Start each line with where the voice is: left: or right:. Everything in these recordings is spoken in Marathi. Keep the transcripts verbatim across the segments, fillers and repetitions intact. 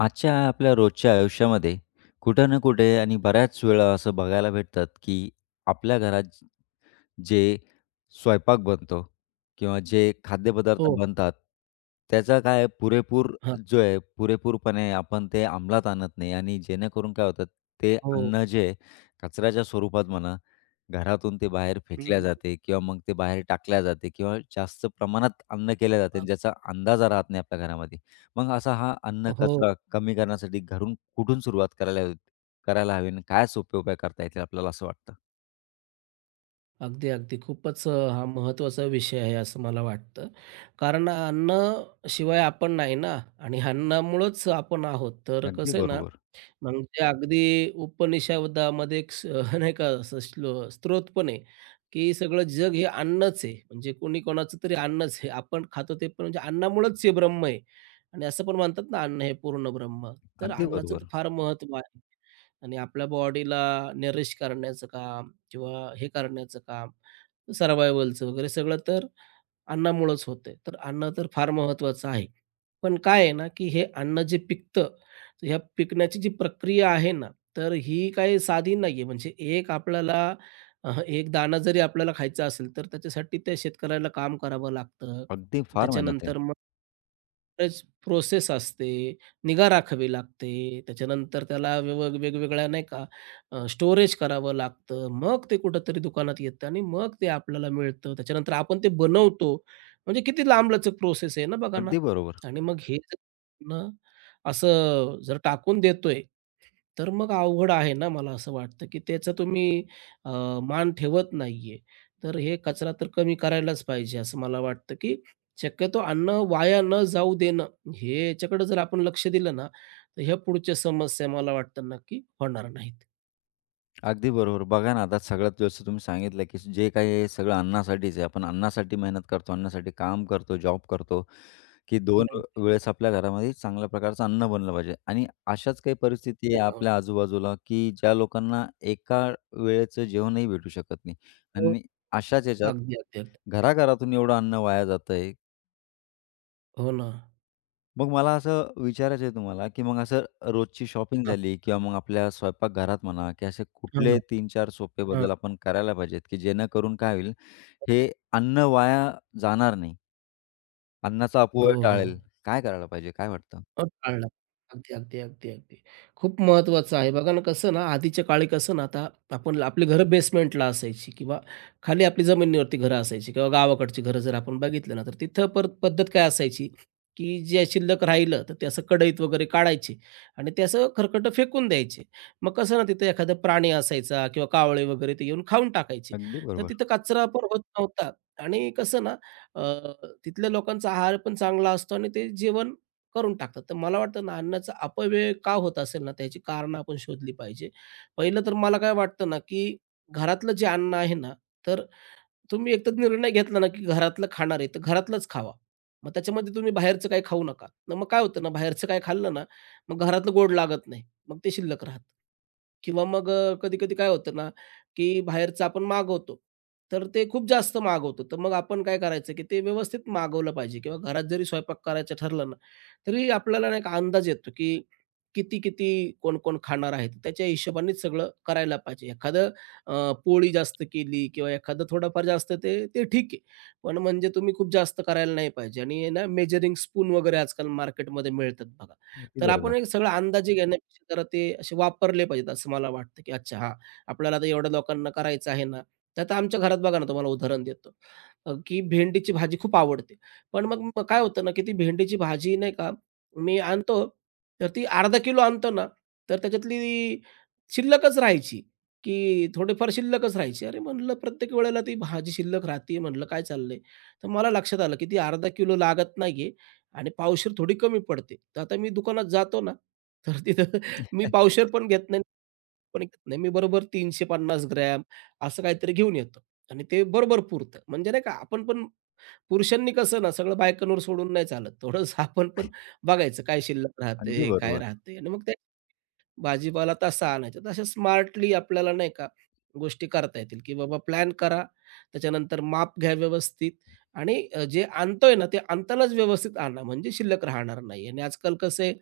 left: आजच्या आपल्या रोजच्या आयुष्यामध्ये कुठं ना कुठे आणि बऱ्याच वेळा असं बघायला भेटतात की आपल्या घरात जे स्वयंपाक बनतो किंवा जे खाद्यपदार्थ
right: हो.
left: बनतात, त्याचा काय आहे पुरेपूर
right: हां.
left: जो आहे, पुरेपूरपणे आपण ते अंमलात आणत नाही आणि जेणेकरून काय होतं, ते
right: हो.
left: अन्न जे आहे, कचऱ्याच्या स्वरूपात म्हणा, घरातून ते बाहेर फेकल्या
right: हं.
left: जाते किंवा मग ते बाहेर टाकल्या जाते किंवा जास्त प्रमाणात अन्न केल्या जाते आणि
right: अग
left: ज्याचा अंदाजा राहत नाही आपल्या घरामध्ये. मग असा हा अन्न
right: हो.
left: कचरा कमी करण्यासाठी घरून कुठून सुरुवात करायला हवी करायला हवी आणि काय सोपे उपाय करता येतील आपल्याला असं वाटतं?
right: अगदी, अगदी. खूपच अ, हा महत्त्वाचा विषय आहे असं मला वाटतं. कारण अन्न शिवाय आपण नाही ना आणि अन्नामुळंच आपण आहोत. तर
left: अगदी
right: कसं आहे ना
left: बरोबर.
right: म्हणजे अगदी उपनिषदामध्ये एक स नाही का असं श्लो स्त्रोत पण आहे, की सगळं जग हे अन्नच आहे. म्हणजे कोणी कोणाचं तरी अन्नच आहे. आपण खातो ते पण म्हणजे अन्नामुळंच हे ब्रह्म आहे. आणि असं पण म्हणतात ना, अन्न हे पूर्ण ब्रह्म. तर
left: अगदी
right: अन्नाचं तर
left: बरोबर.
right: फार महत्त्व आहे. आणि आपल्या बॉडीला नरिश करण्याचं काम किंवा हे करण्याचं काम, सर्व्हायव्हलचं वगैरे सगळं तर अन्नामुळंच होतंय. तर अन्न तर फार महत्त्वाचं आहे. पण काय आहे ना, की हे अन्न जे पिकतं, तर ह्या पिकण्याची जी प्रक्रिया आहे ना, तर ही काही साधी नाहीये. म्हणजे एक आपल्याला अ, एक दाणा जरी आपल्याला खायचा असेल, तर त्याच्यासाठी त्या शेतकऱ्याला काम करावं लागतं.
left: अगदी फार मेहनत आहे.
right: त्याच्यानंतर मग बरेच प्रोसेस असते, निगा राखावी लागते. त्याच्यानंतर त्याला वेव वेगवेगळ्या नाही का अ, स्टोरेज करावं लागतं. मग ते कुठेतरी दुकानात येतं आणि मग ते आपल्याला मिळतं. त्याच्यानंतर आपण ते बनवतो. म्हणजे किती लांबलचक प्रोसेस आहे ना, बघा ना.
left: अगदी बरोबर.
right: आणि मग हे जर ना असं जर टाकून देतोय, तर मग अवघड आहे ना, मला असं वाटतं, की त्याचा तुम्ही अ, मान ठेवत नाहीये. तर हे कचरा तर कमी करायलाच पाहिजे, असं मला वाटतं, की शक्यतो अन्न वाया न जाऊ देणं, हे याच्याकडे जर आपण लक्ष दिलं ना, तर ह्या पुढच्या समस्या मला वाटतं नक्की होणार नाहीत.
left: अगदी बरोबर. बघा ना, आता सगळ्यात जसं तुम्ही सांगितलं, की जे काही आहे सगळं अन्नासाठीच आहे. आपण अन्नासाठी मेहनत करतो, अन्नासाठी काम करतो, जॉब करतो, की दोन
right: बरोबर आहे.
left: वेळेस आपल्या घरामध्ये चांगल्या प्रकारचं अन्न बनलं पाहिजे. आणि अशाच काही परिस्थिती
right: हो
left: आहे
right: ना, हो ना.
left: आपल्या आजूबाजूला, की ज्या लोकांना एका वेळेचं जेवणही भेटू शकत नाही.
right: हो, हो.
left: आणि अशाच ह्याच्यात
right: अगदी, अगदी, अगदी.
left: घराघरातून एवढं अन्न वाया जातंय.
right: हो ना.
left: मग मला असं विचारायचं आहे तुम्हाला, की मग असं रोजची शॉपिंग
right: हां.
left: झाली किंवा मग आपल्या स्वयंपाकघरात म्हणा, की असे
right: हां,
left: कुठले
right: हां.
left: तीन चार सोपे बदल आपण करायला पाहिजेत, की जेणेकरून काय होईल, हे अन्न वाया जाणार नाही, अन्नाचा
right: हो,
left: अपव्यय
right: हो.
left: टाळेल. काय करायला पाहिजे, काय वाटतं?
right: अ, टाळला. अगदी, अगदी, अगदी, अगदी. खूप महत्त्वाचं आहे. बघा ना, कसं ना, आधीच्या काळी कसं ना, आता आपण आपली घरं बेसमेंटला असायची किंवा खाली आपली जमिनीवरती घरं असायची किंवा गावाकडची घरं जर आपण बघितलं ना, तर तिथं पर पद्धत काय असायची, की जे शिल्लक राहिलं, तर ते असं कढईत वगैरे काढायचे आणि ते असं खरकटं फेकून द्यायचे. मग कसं ना, तिथं एखादा प्राणी असायचा किंवा कावळे वगैरे ते येऊन खाऊन टाकायचे.
left: अगदी
right: तर
left: बरोबर,
right: तिथं कचरा पण होत नव्हता आणि कसं ना, अ, तिथल्या लोकांचा आहार पण चांगला असतो आणि ते जेवण करून टाकतात. तर मला वाटतं ना अन्नाचा अपव्यय का होत असेल ना, त्याची कारणं आपण शोधली पाहिजे. पहिलं तर मला काय वाटतं ना, की घरातलं जे अन्न आहे ना, तर तुम्ही एक निर्णय घेतला ना, की घरातलं खाणार आहे, तर घरातलंच खावा. मग त्याच्यामध्ये तुम्ही बाहेरचं काही खाऊ नका. तर मग काय होतं ना, बाहेरचं काय खाल्लं ना, मग घरातलं गोड लागत नाही. मग ते शिल्लक राहतं. किंवा मग कधी-कधी काय होतं ना, की बाहेरचं आपण मागवतो, तर ते खूप जास्त मागवतो. तर मग आपण काय करायचं, की ते व्यवस्थित मागवलं पाहिजे किंवा घरात जरी स्वयंपाक करायचं ठरलं ना, तरी आपल्याला नाही का अंदाज येतो की किती किती कोण कोण खाणार आहे, तर त्याच्या हिशोबानेच सगळं करायला पाहिजे. एखादं अ, पोळी जास्त केली किंवा एखादं थोडंफार जास्त, ते ते ठीक आहे, पण म्हणजे तुम्ही खूप जास्त करायला नाही पाहिजे. आणि आहे ना, मेजरिंग स्पून वगैरे आजकाल मार्केटमध्ये मिळतात बघा.
left: अगदी
right: तर आपण
left: बरोबर.
right: एक सगळं अंदाजे घेण्यापेक्षा जरा ते असे वापरले पाहिजेत असं मला वाटतं. की अच्छा, हा, आपल्याला आता एवढ्या लोकांना करायचं आहे ना, तर आता आमच्या घरात बघा ना, तुम्हाला उदाहरण देतो. अ, की भेंडीची भाजी खूप आवडते, पण मग मग काय होतं ना, की ती भेंडीची भाजी नाही का मी आणतो, तर ती अर्धा किलो आणतो ना, तर त्याच्यातली शिल्लकच राहायची, की थोडेफार शिल्लकच राहायचे. अरे, म्हटलं प्रत्येक वेळेला ती भाजी शिल्लक राहते, म्हटलं काय चाललंय? तर मला लक्षात आलं, की ती अर्धा किलो लागत नाहीये आणि पावशेर थोडी कमी पडते. तर आता मी दुकानात जातो ना, तर तिथं मी पावशेर पण घेत नाही, पण घेत नाही. मी बरोबर साडेतीनशे ग्रॅम असं काहीतरी घेऊन येतो आणि ते बरोबर पुरतं. म्हणजे नाही का, आपण पण पुरुषांनी कसं ना सगळं बायकांवर सोडून नाही चालत. थोडंसं आपण पण बघायचं काय शिल्लक
left: अगदी
right: राहते, काय
left: बरोबर,
right: राहते आणि मग ते भाजीपाला तसा आणायचा. तर स्मार्टली आपल्याला नाही का गोष्टी करता येतील, की बाबा प्लॅन करा, त्याच्यानंतर माप घ्या व्यवस्थित आणि अ, जे आणतोय ना, ते आणतानाच व्यवस्थित आणा, म्हणजे शिल्लक राहणार नाही. आणि आजकाल कसं आहे,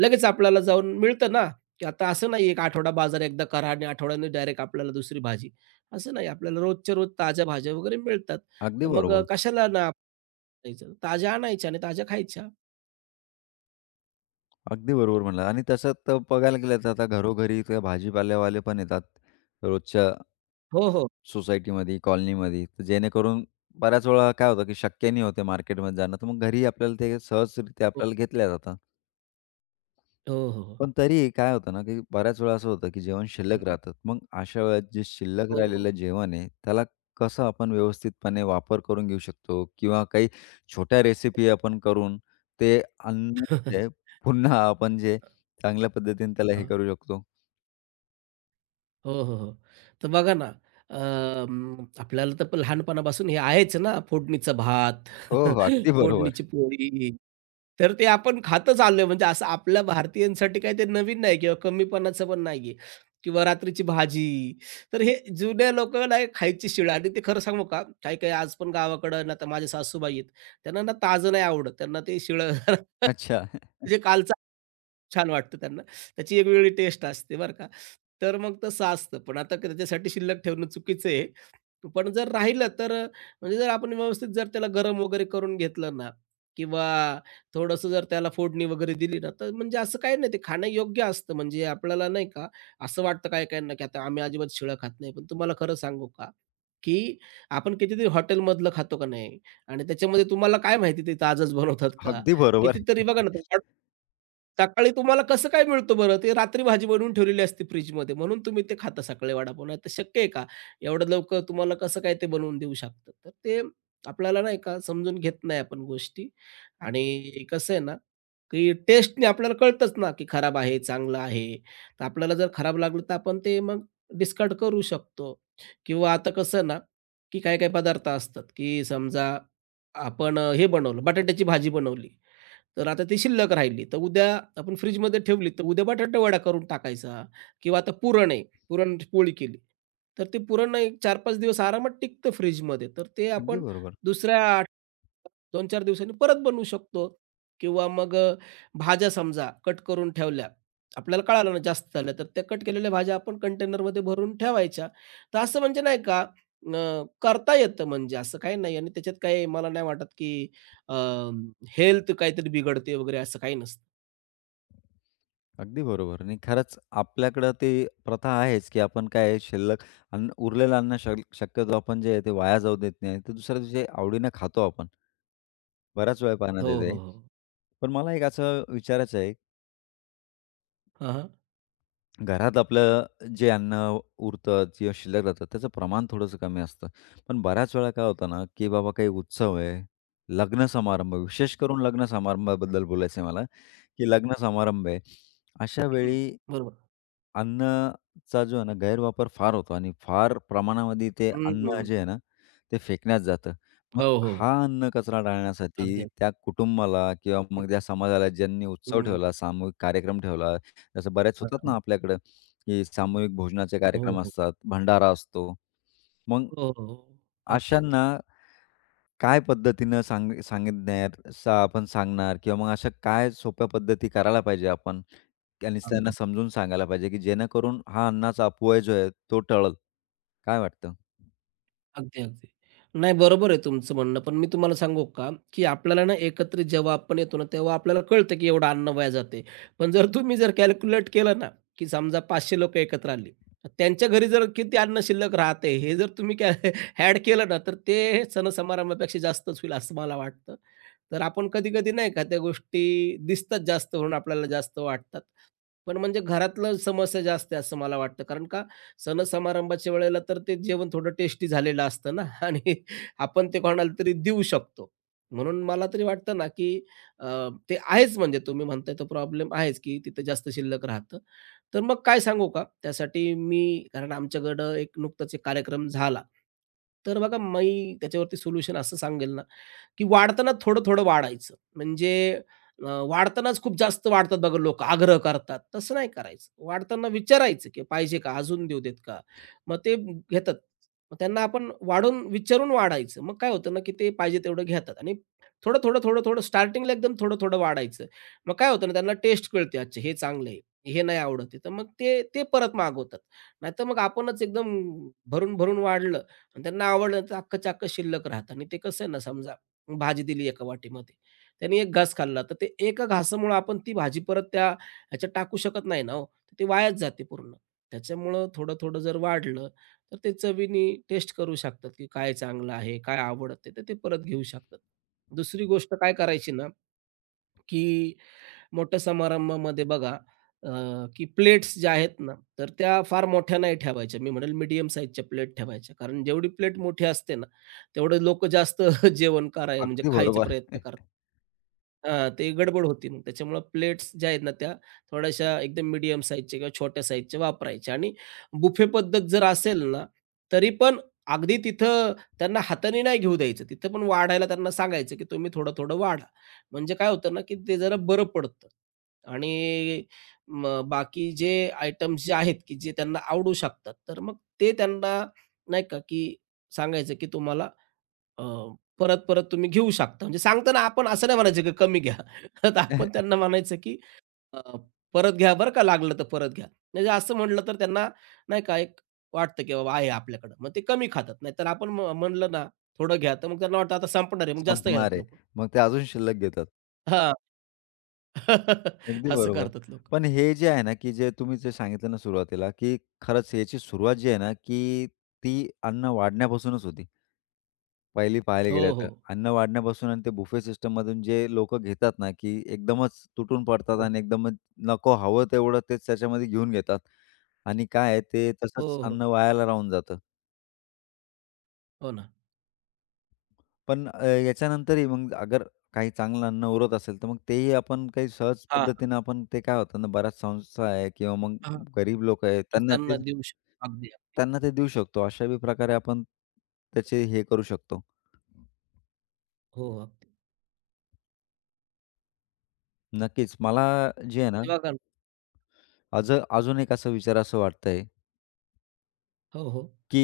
right: लगेच आपल्याला जाऊन मिळतं ना, की आता असं नाही एक आठवडा बाजार एकदा करा आणि आठवड्याने डायरेक्ट आपल्याला दुसरी भाजी. असं नाही, आपल्याला रोजच्या रोज ताज्या भाज्या वगैरे मिळतात.
left: अगदी
right: तर मग अ,
left: बरोबर,
right: कशाला ना नाहीच. ताज्या आणायच्या आणि ताज्या खायच्या.
left: अगदी बरोबर म्हणलात आणि तसं तर बघायला गेलं तर आता घरोघरी ते भाजीपालेवाले पण येतात रोजच्या
right: हो, हो.
left: सोसायटीमध्ये, कॉलनीमध्ये, तर जेणेकरून बऱ्याच वेळा काय होतं, की शक्य नाही होते मार्केटमध्ये जाणं, तर मग घरी आपल्याला ते सहजरित्या
right: हो.
left: आपल्याला घेतल्या जातात.
right: हो, हो, हो.
left: पण तरीही काय होतं ना, की बऱ्याच वेळा असं होतं, की जेवण शिल्लक राहतात. मग अशा वेळेत जे शिल्लक
right: हो.
left: राहिलेलं जेवण आहे, त्याला कसं आपण व्यवस्थितपणे वापर करून घेऊ शकतो किंवा काही छोट्या रेसिपी आपण करून ते अन्न जे पुन्हा आपण जे चांगल्या पद्धतीने त्याला हे
right: हां.
left: करू शकतो?
right: हो, हो, हो. तर बघा ना, अं, आपल्याला तर लहानपणापासून हे आहेच ना, फोडणीचा भात,
left: हो, हो. अगदी बरोबर.
right: फोडणीची पोळी. तर ते आपण खातच आलोय. म्हणजे असं आपल्या भारतीयांसाठी काही ते नवीन नाही किंवा कमीपणाचं पण नाही आहे किंवा रात्रीची भाजी. तर हे जुन्या लोकांना हे खायची शिळ. आणि ते खरं सांगू का, काही-काही आज पण गावाकडं ना, तर माझ्या सासूबाई आहेत, त्यांना ना ताजं नाही आवडत. त्यांना ते शिळं
left: अच्छा.
right: म्हणजे कालचं छान वाटतं त्यांना. त्याची एक वेगळी टेस्ट असते बरं का. तर मग तसं असतं. पण आता क- त्याच्यासाठी शिल्लक ठेवणं चुकीचं आहे. पण जर राहिलं तर अ, म्हणजे जर आपण व्यवस्थित जर त्याला गरम वगैरे करून घेतलं ना किंवा थोडंसं जर त्याला फोडणी वगैरे दिली ना, तर म्हणजे असं काही नाही, ते खाणं योग्य असतं. म्हणजे आपल्याला नाही का, असं वाटतं काही काहींना, की आता आम्ही अजिबात शिळं खात नाही. पण तुम्हाला खरं सांगू का, की आपण कितीतरी हॉटेलमधलं खातो का नाही आणि त्याच्यामध्ये तुम्हाला काय माहिती ते ताजंच बनवतात का?
left: अगदी बरोबर.
right: कितीतरी बघा ना तुम्हा- सकाळी तुम्हाला कसं काय मिळतं बरं? ते रात्री भाजी बनवून ठेवलेली असते फ्रिजमध्ये म्हणून तुम्ही ते खाता सकाळी वडापाव. नाहीतर शक्य आहे का? एवढं लवकर तुम्हाला कसं काय ते बनवून देऊ शकतात. तर ते आपल्याला नाही का समजून घेत नाही आपण गोष्टी. आणि कसं आहे ना, की टेस्टने आपल्याला कळतंच ना, की खराब आहे, चांगलं आहे. तर आपल्याला जर खराब लागलं तर आपण ते मग डिस्कार्ड करू शकतो किंवा आता कसं ना, की काही काही पदार्थ असतात, की समजा आपण अ, हे बनवलं, बटाट्याची भाजी बनवली. तर आता ती शिल्लक राहिली. तर उद्या आपण फ्रिजमध्ये ठेवली, तर उद्या बटाटावडा करून टाकायचा किंवा आता पुरण आहे, पुरणाची पोळी केली. तर ते पुरण एक चार ते पाच दिवस आरामात टिकतं फ्रिजमध्ये. तर ते
left: अगदी
right: आपण
left: बरोबर.
right: दुसऱ्या दोन ते चार दिवसांनी परत बनवू शकतो. किंवा मग अ, भाज्या समजा कट करून ठेवल्या. आपल्याला कळालं ना जास्त झालं, तर त्या कट केलेल्या भाज्या आपण कंटेनरमध्ये भरून ठेवायच्या. तर असं म्हणजे नाही का अ, करता येतं. म्हणजे असं काही नाही आणि त्याच्यात काही मला नाही वाटत, की हेल्थ काहीतरी बिघडते वगैरे असं काही नसतं.
left: अगदी बरोबर. आणि खरंच आपल्याकडं ते प्रथा आहेच, की आपण काय आहे शिल्लक अन्न उरलेलं अन्न शल शक्यतो आपण जे आहे ते वाया जाऊ देत नाही. ते दुसऱ्या दिवशी आवडीनं खातो आपण. बऱ्याच वेळा
right: हो,
left: पाहण्यात येते.
right: हो, हो.
left: पण मला एक असं विचारायचं आहे,
right: हां, हां.
left: घरात आपलं जे अन्न उरतं किंवा शिल्लक राहतं त्याचं प्रमाण थोडंसं कमी असतं. पण बऱ्याच वेळा काय होतं ना, की बाबा काही उत्सव आहे, लग्न समारंभ, विशेष करून लग्न समारंभाबद्दल बोलायचं आहे मला. की लग्न समारंभ आहे. अशा
right: हं,
left: वेळी
right: बरोबर.
left: अन्नाचा जो आहे ना गैरवापर फार होतो आणि फार प्रमाणामध्ये ते अन्न
right: हं,
left: जे आहे ना, ते फेकण्यात जातं.
right: हो,
left: मग
right: हो.
left: हा अन्न कचरा टाळण्यासाठी
right: अगदी.
left: त्या कुटुंबाला किंवा
right: हं,
left: मग त्या समाजाला ज्यांनी उत्सव
right: हं.
left: ठेवला, सामूहिक कार्यक्रम ठेवला, जसं बऱ्याच
right: हां,
left: होतात ना
right: हां.
left: आपल्याकडं, की सामूहिक भोजनाचे
right: हो,
left: कार्यक्रम
right: हो.
left: असतात, भंडारा असतो. मग
right: हो, हो. अगदी,
left: अशांना
right: अगदी.
left: काय पद्धतीनं सांग सांगितणार सा आपण सांगणार किंवा मग अशा काय सोप्या पद्धती करायला पाहिजे आपण आणि
right: हां,
left: त्यांना
right: हां.
left: समजून सांगायला पाहिजे, की जेणेकरून हा अन्नाचा अपव्यय जो आहे तो टळल. काय वाटतं?
right: अगदी, अगदी. नाही, बरोबर आहे तुमचं म्हणणं. पण मी तुम्हाला सांगू का, की आपल्याला ना एकत्रित जेव्हा आपण येतो ना, तेव्हा आपल्याला कळतं की एवढं अन्न वाया जाते. पण जर तुम्ही जर कॅल्क्युलेट केलं ना, की समजा पाचशे लोकं एकत्र आली. त्यांच्या घरी जर किती अन्न शिल्लक राहते हे जर तुम्ही कॅ केलं ना, तर ते सण-समारंभापेक्षा जास्तच होईल असं मला वाटतं. तर आपण कधी-कधी नाही का त्या गोष्टी दिसतात जास्त म्हणून आपल्याला जास्त वाटतात. पण म्हणजे घरातलं समस्या जास्त आहे असं मला वाटतं. कारण का, सण-समारंभाच्या वेळेला तर ते जेवण थोडं टेस्टी झालेलं असतं ना आणि आपण ते कोणाला तरी देऊ शकतो. म्हणून मला तरी वाटतं ना, की अ, ते आहेच. म्हणजे तुम्ही म्हणताय तो प्रॉब्लेम आहेच, की तिथे जास्त शिल्लक राहतं. तर मग काय सांगू का? त्यासाठी मी, कारण आमच्याकडं एक नुकताच एक कार्यक्रम झाला. तर बघा, मी त्याच्यावरती सोल्युशन असं सांगेल ना, की वाढताना थोडं-थोडं वाढायचं. म्हणजे अ, वाढतानाच खूप जास्त वाढतात बघा लोकं, आग्रह करतात. तसं नाही करायचं. वाढताना विचारायचं, की "पाहिजे का? अजून देऊ देत का?" मग ते घेतात. मग त्यांना आपण वाढून विचारून वाढायचं. मग काय होतं ना, की ते पाहिजे तेवढं घेतात आणि थोडं, थोडं, थोडं, थोडं स्टार्टिंगला एकदम थोडं-थोडं वाढायचं. मग काय होतं ना, त्यांना टेस्ट कळते, "अच्छा, हे चांगलं आहे, हे नाही आवडत आहे." तर मग ते ते परत मागवतात. नाहीतर मग आपणच एकदम भरून-भरून वाढलं आणि त्यांना आवडलं तर अख्खं-अख्खं शिल्लक राहतं. आणि ते कसं आहे ना, समजा भाजी दिली एका वाटीमध्ये. त्याने एक घास खाल्ला, तर ते एका घासामुळं आपण ती भाजी परत त्या ह्याच्यात टाकू शकत नाही ना हो. तर ती वायाच जाते पूर्ण. त्याच्यामुळं थोडं-थोडं जर वाढलं, तर ते चवीने टेस्ट करू शकतात, की काय चांगलं आहे, काय आवडतं, तर ते परत घेऊ शकतात. दुसरी गोष्ट काय करायची ना, की मोठ्या समारंभामध्ये बघा अ, की प्लेट्स ज्या आहेत ना, तर त्या फार मोठ्या नाही ठेवायच्या. मी म्हणेल मीडियम साईजच्या प्लेट ठेवायच्या. कारण जेवढी प्लेट मोठी असते ना, तेवढे लोकं जास्त जेवण कराय, म्हणजे
left: अगदी
right: खायचा
left: बरोबर.
right: प्रयत्न करतात. हां, ते गडबड होती मग. त्याच्यामुळं प्लेट्स ज्या आहेत ना, त्या थोड्याशा एकदम मीडियम साईजच्या किंवा छोट्या साईजच्या वापरायच्या. आणि बुफे पद्धत जर असेल ना, तरी पण अगदी तिथं त्यांना हाताने नाही घेऊ द्यायचं. तिथं पण वाढायला त्यांना सांगायचं, की तुम्ही थोडं-थोडं वाढा. म्हणजे काय होतं ना, की ते जरा बरं पडतं. आणि मग बाकी जे आयटम्स जे आहेत, की जे त्यांना आवडू शकतात, तर मग ते त्यांना नाही का, की सांगायचं, की तुम्हाला अ, परत-परत तुम्ही घेऊ शकता. म्हणजे सांगताना आपण असं नाही म्हणायचं, की कमी घ्या. तर आपण त्यांना म्हणायचं, की अ, परत घ्या बरं का, लागलं तर परत घ्या. म्हणजे असं म्हटलं तर त्यांना नाही का, एक वाटतं, की बाबा आहे आपल्याकडं. मग ते कमी खातात. नाहीतर आपण म म्हणलं ना, थोडं घ्या, तर मग त्यांना वाटतं आता संपणार आहे, मग जास्त
left: संपणार
right: घेतात
left: आहे.
right: लोकं.
left: मग ते अजून शिल्लक घेतात.
right: हां.
left: अगदी
right: असं
left: बरोबर.
right: करतात लोकं.
left: पण हे जे आहे ना, की जे तुम्ही जे सांगितलं ना सुरुवातीला, की खरंच याची सुरुवात जी आहे ना, की ती अन्न वाढण्यापासूनच होती. पहिली पाहायला गेल्या
right: हो, हो.
left: तर. अन्न वाढण्यापासून आणि ते बुफे सिस्टम सिस्टममधून जे लोक घेतात ना, की एकदमच तुटून पडतात
right: हो,
left: आणि एकदमच नको हवं तेवढं तेच त्याच्यामध्ये घेऊन घेतात. आणि काय आहे ते
right: हो,
left: तसंच
right: हो.
left: अन्न वायाला राहून जातं.
right: हो ना.
left: पण अ, याच्यानंतरही मग अगर काही चांगलं अन्न उरत असेल, तर मग तेही आपण काही सहज
right: हां.
left: पद्धतीनं आपण ते काय होतं ना, बऱ्याच संस्था आहे किंवा मग
right: हां,
left: गरीब लोकं आहेत, त्यांना ते
right: संस्थांना देऊ शकतो. अगदी, अगदी.
left: त्यांना ते देऊ शकतो. अशाही प्रकारे आपण त्याचे हे करू शकतो.
right: हो, हो, अगदी.
left: नक्कीच मला जे आहे ना
right: तेव्हा का
left: अज अजून एक असा विचार असं वाटतंय,
right: हो, हो.
left: की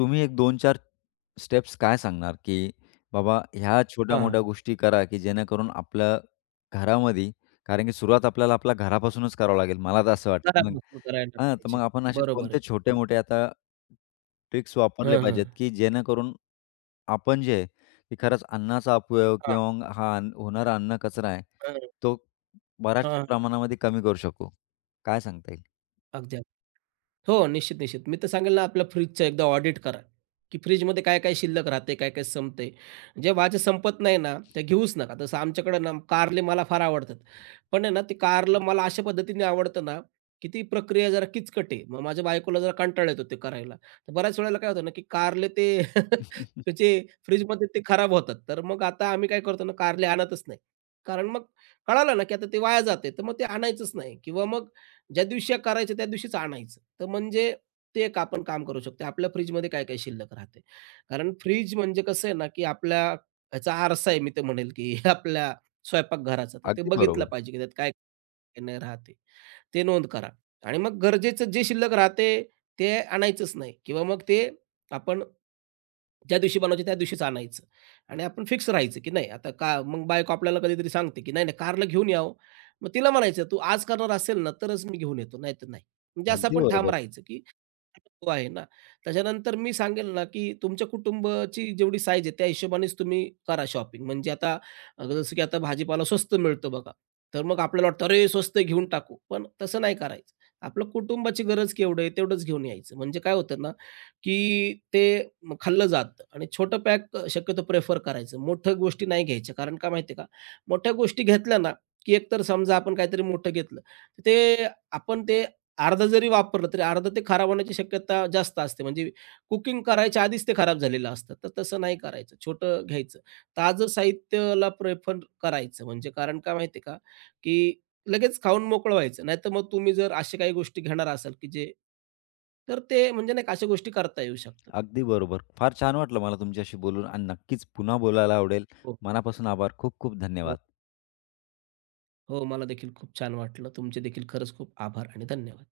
left: तुम्ही एक दोन ते चार स्टेप्स काय सांगणार, की बाबा ह्या
right: हां, हां.
left: छोट्या-मोठ्या गोष्टी करा, की जेणेकरून आपल्या घरामध्ये कारण की सुरुवात आपल्याला आपल्या घरापासूनच करावं लागेल. मला तर असं वाटतं. मग
right: घरापासून करायला
left: हां, तर
right: पाहिजे.
left: मग आपण असे
right: बरोबर आहे.
left: कोणते
right: हो.
left: छोटे-मोठे आता ट्रिक्स वापरले
right: हं, हं.
left: पाहिजेत, की जेणेकरून आपण जे आहे, की खरंच अन्नाचा अपव्यय
right: हां.
left: किंवा मग हा अन्न होणारा अन्न कचरा आहे,
right: हं,
left: तो बऱ्याचशा
right: हां.
left: प्रमाणामध्ये कमी करू शकू. काय सांगता येईल?
right: अगदी. हो, निश्चित, निश्चित. मी तर सांगेल ना, आपल्या फ्रिजचं एकदा ऑडिट करा, की फ्रिजमध्ये काय-काय शिल्लक राहते, काय-काय संपते. जे माझं संपत नाही ना, ते घेऊच नका. तसं आमच्याकडं ना कारले मला फार आवडतात. पण आहे ना, ते कारलं मला अशा पद्धतीने आवडतं ना, की ती प्रक्रिया जरा किचकट आहे. मग माझ्या बायकोला जरा कंटाळा येतो ते करायला. तर बऱ्याच वेळेला काय होतं ना, की कारले ते त्याचे फ्रिजमध्ये ते खराब होतात. तर मग आता आम्ही काय करतो ना, कारले आणतच नाही. कारण मग कळालं ना, की आता ते वाया जाते. तर मग ते आणायचंच नाही किंवा मग ज्या दिवशी करायचं त्या दिवशीच आणायचं. तर म्हणजे ते एक आपण काम करू शकतो. आपल्या फ्रिजमध्ये काय-काय शिल्लक राहते. कारण फ्रिज म्हणजे कसं आहे ना, की आपल्या ह्याचा आरसा आहे मी तर म्हणेल, की आपल्या स्वयंपाकघराचा. तर ते
left: अगदी
right: बघितलं
left: बरोबर.
right: पाहिजे, की त्यात काय काय नाही राहते. ते नोंद करा. आणि मग गरजेचं जे शिल्लक राहते, ते आणायचंच नाही किंवा मग ते आपण ज्या दिवशी बनवायचे त्या दिवशीच आणायचं. आणि आपण फिक्स राहायचं, की नाही आता. का मग बायको आपल्याला कधीतरी सांगते, की "नाही, नाही कारला घेऊन या हो." मग तिला म्हणायचं, "तू आज करणार असेल ना, तरच मी घेऊन येतो, नाहीतर नाही." म्हणजे असं
left: अगदी
right: आपण ठाम
left: बरोबर.
right: राहायचं, की तो आहे ना. त्याच्यानंतर मी सांगेल ना, की तुमच्या कुटुंबाची जेवढी साईज आहे, त्या हिशोबानेच तुम्ही करा शॉपिंग. म्हणजे आता अ, जसं की आता भाजीपाला स्वस्त मिळतो बघा. तर मग आपल्याला वाटतं, "अरे, स्वस्त आहे, घेऊन टाकू." पण तसं नाही करायचं. आपलं कुटुंबाची गरज केवढं आहे, तेवढंच घेऊन यायचं. म्हणजे काय होतं ना, की ते म खाल्लं जातं आणि छोटं पॅक शक्यतो प्रेफर करायचं. मोठ्या गोष्टी नाही घ्यायच्या. कारण का माहिती आहे का, मोठ्या गोष्टी घेतल्या ना, की एकतर समजा आपण काहीतरी मोठं घेतलं, तर ते आपण ते अर्धा जरी वापरलं, तरी अर्ध ते खराब होण्याची शक्यता जास्त असते. म्हणजे कुकिंग करायच्या आधीच ते खराब झालेलं असतं. तर तसं नाही करायचं. छोटं घ्यायचं. ताजं साहित्याला प्रेफर करायचं. म्हणजे कारण काय माहिती आहे का, की लगेच खाऊन मोकळं व्हायचं. नाहीतर मग तुम्ही जर अशा काही गोष्टी घेणार असाल, की जे तर ते म्हणजे नाही का अशा गोष्टी करता येऊ शकतात.
left: अगदी बरोबर. फार छान वाटलं मला तुमच्याशी बोलून आणि नक्कीच पुन्हा बोलायला आवडेल.
right: हो,
left: मनापासून आभार. खूप खूप
right: हो,
left: धन्यवाद.
right: हो. मला देखील खूप छान वाटलं. तुमचे देखील खरंच खूप आभार आणि धन्यवाद.